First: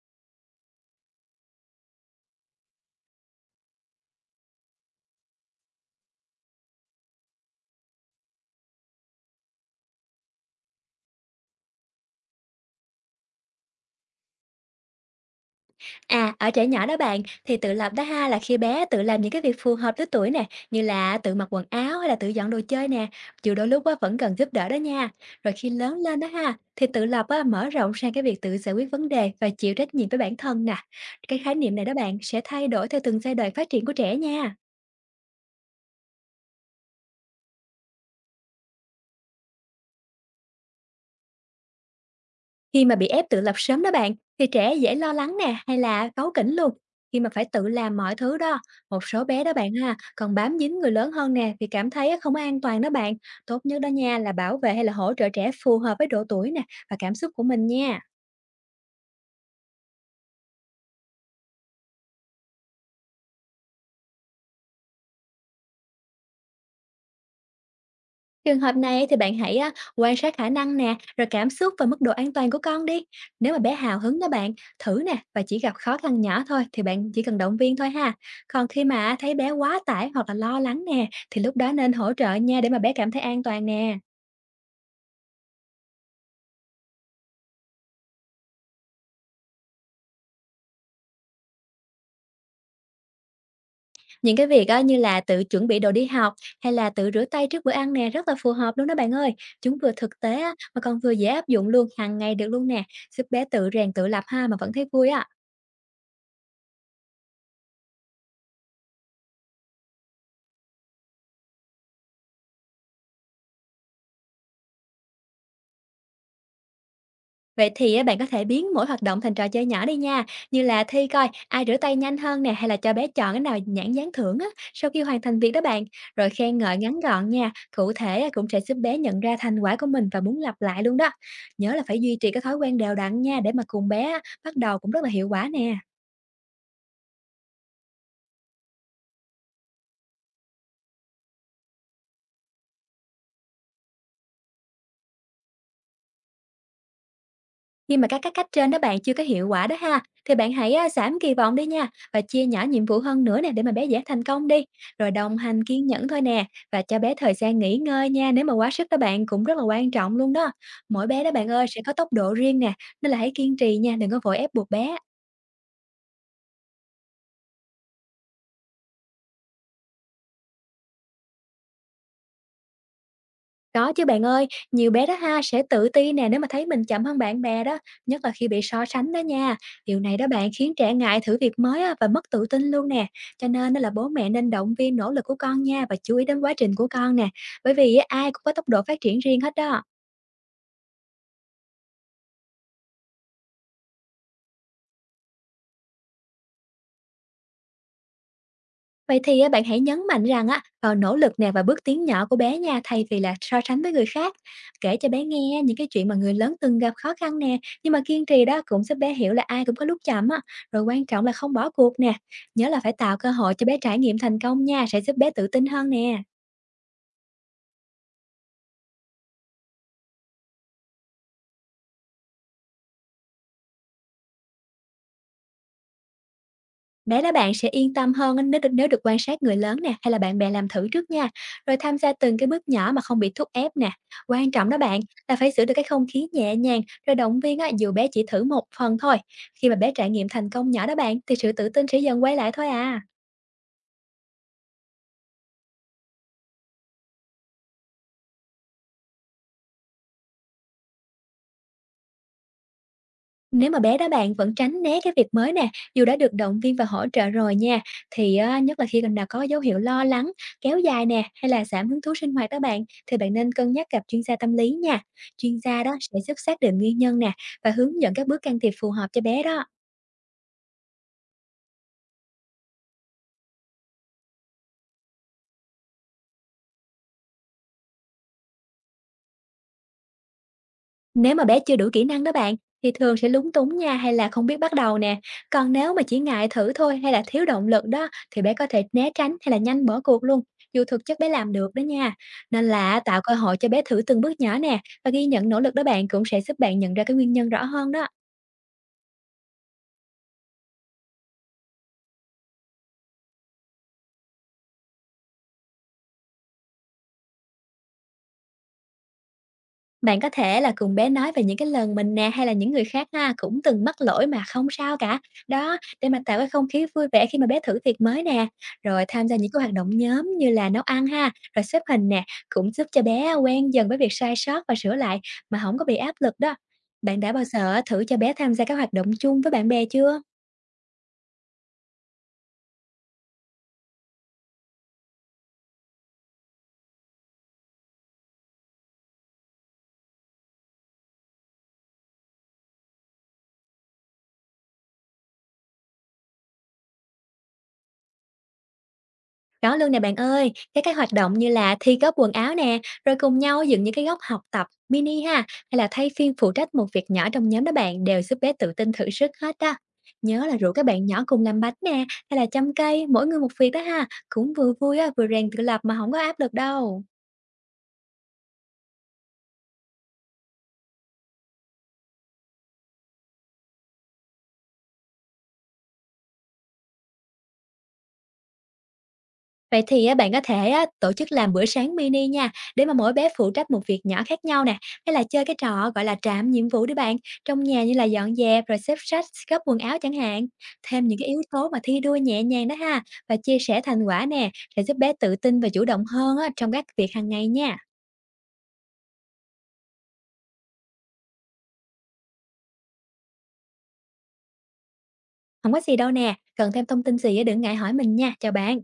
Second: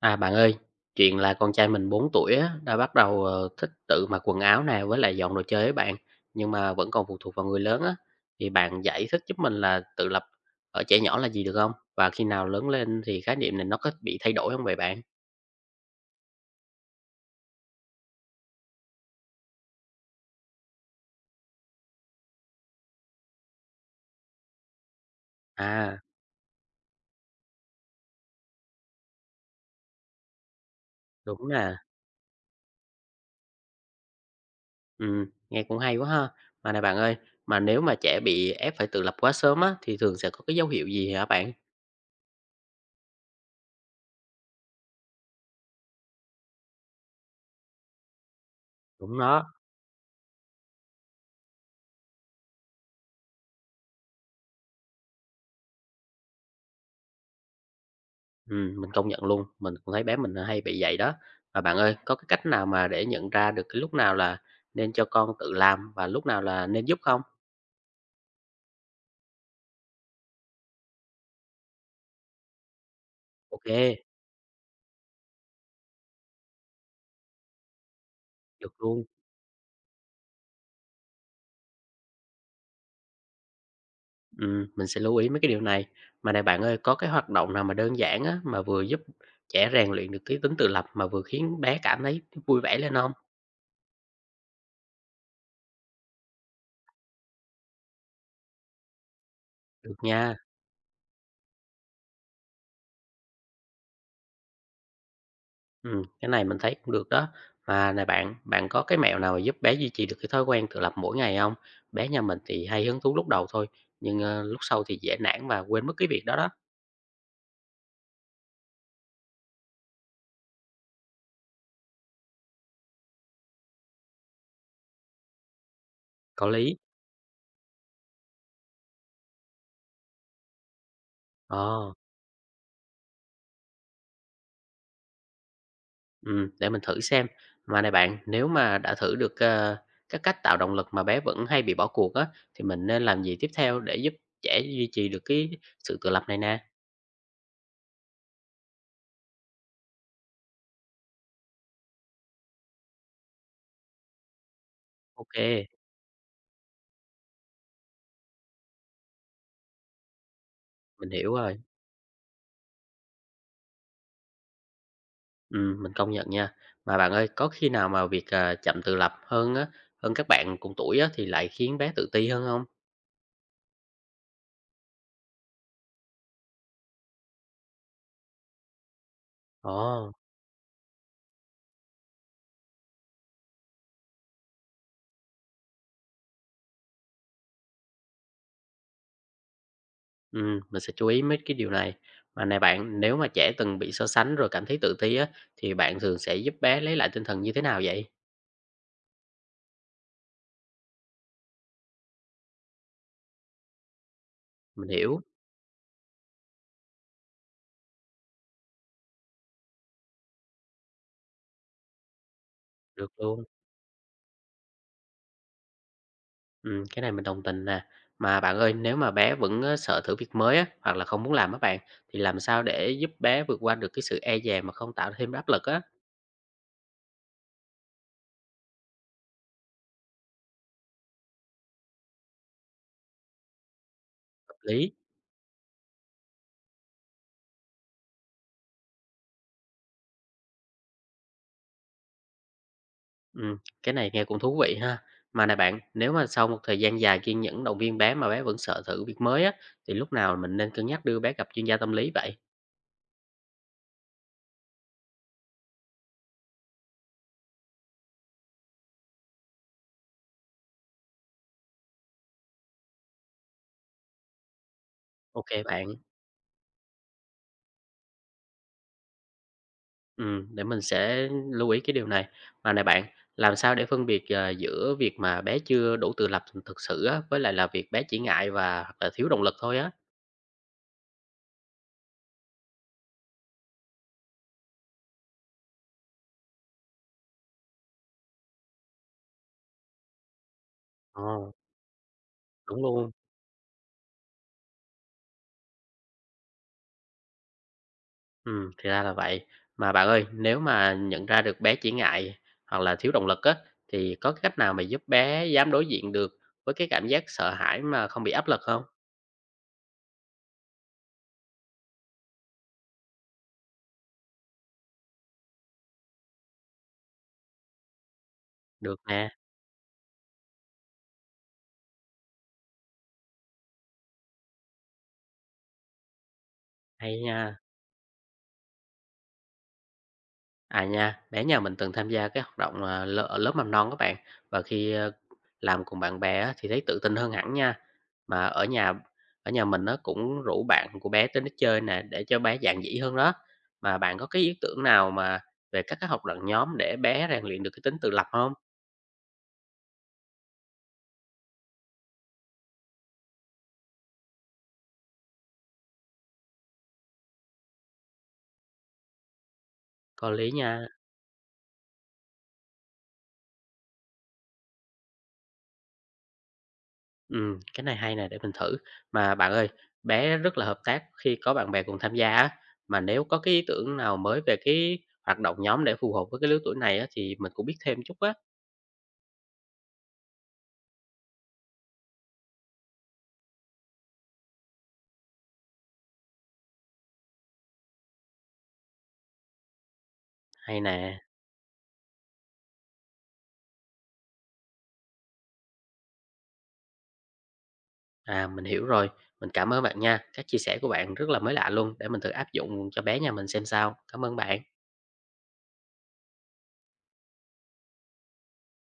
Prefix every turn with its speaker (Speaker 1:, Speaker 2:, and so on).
Speaker 1: À, bạn ơi, chuyện là con trai mình 4 tuổi á, đã bắt đầu, thích tự mặc quần áo nè, với lại dọn đồ chơi ấy bạn, nhưng mà vẫn còn phụ thuộc vào người lớn á. Thì bạn giải thích giúp mình là tự lập ở trẻ nhỏ là gì được không? Và khi nào lớn lên thì khái niệm này nó có bị thay đổi không vậy bạn?
Speaker 2: À, ở trẻ nhỏ đó bạn, thì tự lập đó ha là khi bé tự làm những cái việc phù hợp với tuổi nè, như là tự mặc quần áo hay là tự dọn đồ chơi nè, dù đôi lúc á, vẫn cần giúp đỡ đó nha. Rồi khi lớn
Speaker 1: À,
Speaker 2: lên đó ha, thì tự lập á, mở rộng sang cái việc tự giải quyết vấn đề và chịu trách nhiệm với bản thân nè. Cái
Speaker 1: đúng
Speaker 2: khái niệm
Speaker 1: nè.
Speaker 2: này đó bạn sẽ thay đổi theo từng giai đoạn phát triển của trẻ nha.
Speaker 1: Ừm, nghe cũng hay quá ha. Mà này bạn ơi, mà nếu mà trẻ bị ép phải tự lập quá sớm á, thì thường sẽ có cái dấu hiệu gì hả bạn?
Speaker 2: Khi mà bị ép tự lập sớm đó bạn, thì trẻ dễ lo lắng nè hay là cáu kỉnh luôn. Khi mà phải tự làm mọi thứ đó, một
Speaker 1: Đúng
Speaker 2: số bé
Speaker 1: đó.
Speaker 2: đó bạn ha, còn bám dính người lớn hơn nè vì cảm thấy không an toàn đó bạn. Tốt nhất đó nha là bảo vệ hay là hỗ trợ trẻ phù hợp với độ tuổi nè và cảm xúc của mình nha.
Speaker 1: Mình công nhận luôn, mình cũng thấy bé mình hay bị vậy đó. Và bạn ơi, có cái cách nào mà để nhận ra được cái lúc nào là nên cho con tự làm và lúc nào là nên giúp không?
Speaker 2: Trường hợp này thì bạn hãy á, quan sát khả năng nè, rồi cảm xúc và mức độ an toàn của con đi. Nếu mà
Speaker 1: Ok,
Speaker 2: bé hào hứng đó bạn, thử nè và chỉ gặp khó khăn nhỏ thôi, thì bạn chỉ cần động viên thôi ha. Còn
Speaker 1: được
Speaker 2: khi
Speaker 1: luôn.
Speaker 2: mà thấy bé quá tải hoặc là lo lắng nè, thì lúc đó nên hỗ trợ nha, để mà bé cảm thấy an toàn nè.
Speaker 1: Mình sẽ lưu ý mấy cái điều này. Mà này bạn ơi, có cái hoạt động nào mà đơn giản á, mà vừa giúp trẻ rèn luyện được cái tính tự lập mà vừa khiến bé cảm thấy vui vẻ lên không?
Speaker 2: Những cái việc á, như là tự chuẩn bị đồ đi học hay là tự rửa tay trước bữa ăn nè, rất là phù hợp luôn đó bạn ơi. Chúng vừa
Speaker 1: Được
Speaker 2: thực
Speaker 1: nha.
Speaker 2: tế á, mà còn vừa dễ áp dụng luôn hàng ngày được luôn nè, giúp bé tự rèn tự lập ha mà vẫn thấy vui á.
Speaker 1: Cái này mình thấy cũng được đó. Mà này bạn, bạn có cái mẹo nào giúp bé duy trì được cái thói quen tự lập mỗi ngày không? Bé nhà mình thì hay hứng thú lúc đầu thôi, nhưng, lúc sau thì dễ nản và quên mất cái việc đó đó.
Speaker 2: Vậy thì á, bạn có thể biến mỗi hoạt động thành trò chơi nhỏ đi nha, như là thi coi ai rửa tay nhanh hơn nè, hay là cho bé chọn cái nào nhãn dán thưởng á, sau khi hoàn thành việc đó bạn. Rồi
Speaker 1: Có
Speaker 2: khen ngợi
Speaker 1: lý.
Speaker 2: ngắn gọn nha, cụ thể á, cũng sẽ giúp bé nhận ra thành quả của mình và muốn lặp lại luôn đó. Nhớ là
Speaker 1: Ờ,
Speaker 2: phải duy trì cái thói quen đều đặn nha, để mà cùng bé á, bắt đầu cũng rất là hiệu quả nè.
Speaker 1: để mình thử xem. Mà này bạn, nếu mà đã thử được, các cách tạo động lực mà bé vẫn hay bị bỏ cuộc á, thì mình nên làm gì tiếp theo để giúp trẻ duy trì được cái sự tự lập này nè?
Speaker 2: Khi mà các cái cách trên đó bạn chưa có hiệu quả đó ha, thì bạn hãy á, giảm kỳ vọng đi nha và chia nhỏ nhiệm vụ hơn nữa nè, để mà bé dễ thành công đi. Rồi
Speaker 1: Ok,
Speaker 2: đồng hành kiên nhẫn thôi nè và cho bé thời gian nghỉ ngơi nha. Nếu mà quá sức đó bạn, cũng rất là quan trọng luôn đó. Mỗi
Speaker 1: mình
Speaker 2: bé đó
Speaker 1: hiểu
Speaker 2: bạn
Speaker 1: rồi.
Speaker 2: ơi sẽ có tốc độ riêng nè, nên là hãy kiên trì nha, đừng có vội ép buộc bé.
Speaker 1: Mình công nhận nha. Mà bạn ơi, có khi nào mà việc, chậm tự lập hơn á, hơn các bạn cùng tuổi á, thì lại khiến bé tự ti hơn không?
Speaker 2: Có chứ bạn ơi, nhiều bé đó ha sẽ tự ti nè nếu mà thấy mình chậm hơn bạn bè đó, nhất là khi bị so sánh đó nha. Điều
Speaker 1: Ồ,
Speaker 2: này đó bạn khiến trẻ ngại thử việc mới á, và mất tự tin luôn nè. Cho nên đó là bố mẹ nên động viên nỗ lực của con nha và chú ý đến quá trình của con nè. Bởi vì á, ai cũng có tốc độ phát triển riêng hết đó.
Speaker 1: mình sẽ chú ý mấy cái điều này. Mà này bạn, nếu mà trẻ từng bị so sánh rồi cảm thấy tự ti á, thì bạn thường sẽ giúp bé lấy lại tinh thần như thế nào vậy?
Speaker 2: Vậy thì á, bạn hãy nhấn mạnh rằng á, vào nỗ lực nè và bước tiến nhỏ của bé nha, thay vì là so sánh với người khác.
Speaker 1: Mình
Speaker 2: Kể cho
Speaker 1: hiểu,
Speaker 2: bé nghe những cái chuyện mà người lớn từng gặp khó khăn nè, nhưng mà kiên trì đó, cũng giúp bé hiểu là ai cũng có lúc chậm á. Rồi quan trọng là không bỏ cuộc nè. Nhớ là phải
Speaker 1: được
Speaker 2: tạo cơ
Speaker 1: luôn.
Speaker 2: hội cho bé trải nghiệm thành công nha, sẽ giúp bé tự tin hơn nè.
Speaker 1: Cái này mình đồng tình nè. Mà bạn ơi, nếu mà bé vẫn á, sợ thử việc mới á, hoặc là không muốn làm á bạn, thì làm sao để giúp bé vượt qua được cái sự e dè mà không tạo thêm áp lực á?
Speaker 2: Bé đó bạn sẽ yên tâm hơn á, nếu được quan sát người lớn nè, hay là bạn bè làm thử trước nha, rồi tham gia từng cái bước nhỏ mà không bị thúc ép nè. Quan
Speaker 1: Hợp
Speaker 2: trọng đó
Speaker 1: lý.
Speaker 2: bạn là phải giữ được cái không khí nhẹ nhàng, rồi động viên á, dù bé chỉ thử một phần thôi. Khi mà bé trải nghiệm thành công nhỏ đó bạn, thì sự tự tin sẽ dần quay lại thôi à.
Speaker 1: Ừm, cái này nghe cũng thú vị ha. Mà này bạn, nếu mà sau một thời gian dài kiên nhẫn động viên bé mà bé vẫn sợ thử việc mới á, thì lúc nào mình nên cân nhắc đưa bé gặp chuyên gia tâm lý vậy?
Speaker 2: Nếu mà bé đó bạn vẫn tránh né cái việc mới nè, dù đã được động viên và hỗ trợ rồi nha, thì á, nhất là khi còn nào có dấu hiệu lo lắng, kéo dài nè, hay là giảm hứng thú sinh hoạt đó bạn, thì bạn nên cân nhắc gặp chuyên gia tâm lý nha.
Speaker 1: Ok
Speaker 2: Chuyên gia
Speaker 1: bạn,
Speaker 2: đó sẽ giúp xác định nguyên nhân nè và hướng dẫn các bước can thiệp phù hợp cho bé đó.
Speaker 1: để mình sẽ lưu ý cái điều này. Mà này bạn, làm sao để phân biệt giữa việc mà bé chưa đủ tự lập thực sự á, với lại là việc bé chỉ ngại và hoặc là thiếu động lực thôi á?
Speaker 2: Nếu mà bé chưa đủ kỹ năng đó bạn, thì thường sẽ lúng túng nha hay là không biết bắt đầu nè. Còn nếu mà chỉ ngại thử thôi hay là thiếu động lực đó, thì bé có thể né tránh hay là nhanh bỏ cuộc luôn, dù thực chất bé làm
Speaker 1: Ồ,
Speaker 2: được đó nha. Nên
Speaker 1: đúng
Speaker 2: là
Speaker 1: luôn.
Speaker 2: tạo cơ hội cho bé thử từng bước nhỏ nè, và ghi nhận nỗ lực đó bạn, cũng sẽ giúp bạn nhận ra cái nguyên nhân rõ hơn đó.
Speaker 1: Thì ra là vậy. Mà bạn ơi, nếu mà nhận ra được bé chỉ ngại hoặc là thiếu động lực á, thì có cái cách nào mà giúp bé dám đối diện được với cái cảm giác sợ hãi mà không bị áp lực không?
Speaker 2: Bạn có thể là cùng bé nói về những cái lần mình nè hay là những người khác ha, cũng từng mắc lỗi mà không sao cả. Đó, để mà tạo cái không khí vui vẻ khi mà bé thử việc mới nè.
Speaker 1: Được
Speaker 2: Rồi tham
Speaker 1: nè,
Speaker 2: gia những cái hoạt động nhóm như là nấu ăn ha, rồi xếp hình nè, cũng giúp cho bé quen dần với việc sai sót và sửa lại mà không có bị áp lực đó. Bạn
Speaker 1: hay
Speaker 2: đã bao
Speaker 1: nha.
Speaker 2: giờ thử cho bé tham gia các hoạt động chung với bạn bè chưa?
Speaker 1: À nha, bé nhà mình từng tham gia cái hoạt động ở lớp mầm non các bạn và khi làm cùng bạn bè á, thì thấy tự tin hơn hẳn nha. Mà ở nhà mình nó cũng rủ bạn của bé tới nó chơi nè để cho bé dạn dĩ hơn đó. Mà bạn có cái ý tưởng nào mà về các cái hoạt động nhóm để bé rèn luyện được cái tính tự lập không?
Speaker 2: Có luôn nè bạn ơi, các cái hoạt động như là thi gấp quần áo nè, rồi cùng nhau dựng những cái góc học tập mini ha, hay là thay phiên phụ trách một việc nhỏ trong nhóm đó bạn, đều giúp bé tự tin thử sức hết á.
Speaker 1: Có
Speaker 2: Nhớ
Speaker 1: lý
Speaker 2: là rủ các
Speaker 1: nha.
Speaker 2: bạn nhỏ cùng làm bánh nè, hay là chăm cây, mỗi người một việc đó ha, cũng vừa vui á, vừa rèn tự lập mà không có áp lực đâu.
Speaker 1: Cái này hay nè, để mình thử. Mà bạn ơi, bé rất là hợp tác khi có bạn bè cùng tham gia á, mà nếu có cái ý tưởng nào mới về cái hoạt động nhóm để phù hợp với cái lứa tuổi này á, thì mình cũng biết thêm chút á.
Speaker 2: Vậy thì á, bạn có thể á, tổ chức làm bữa sáng mini nha, để mà mỗi bé phụ trách một việc nhỏ khác nhau nè, hay là chơi cái trò gọi là trạm nhiệm vụ đi bạn, trong nhà như là dọn dẹp rồi xếp sách, gấp quần áo chẳng hạn.
Speaker 1: Hay
Speaker 2: Thêm những
Speaker 1: nè.
Speaker 2: cái yếu tố mà thi đua nhẹ nhàng đó ha, và chia sẻ thành quả nè, sẽ giúp bé tự tin và chủ động hơn á, trong các việc hàng ngày nha.
Speaker 1: À, mình hiểu rồi. Mình cảm ơn bạn nha. Các chia sẻ của bạn rất là mới lạ luôn, để mình thử áp dụng cho bé nhà mình xem sao. Cảm ơn bạn.
Speaker 2: Không có gì đâu nè, cần thêm thông tin gì á, đừng ngại hỏi mình nha, chào bạn.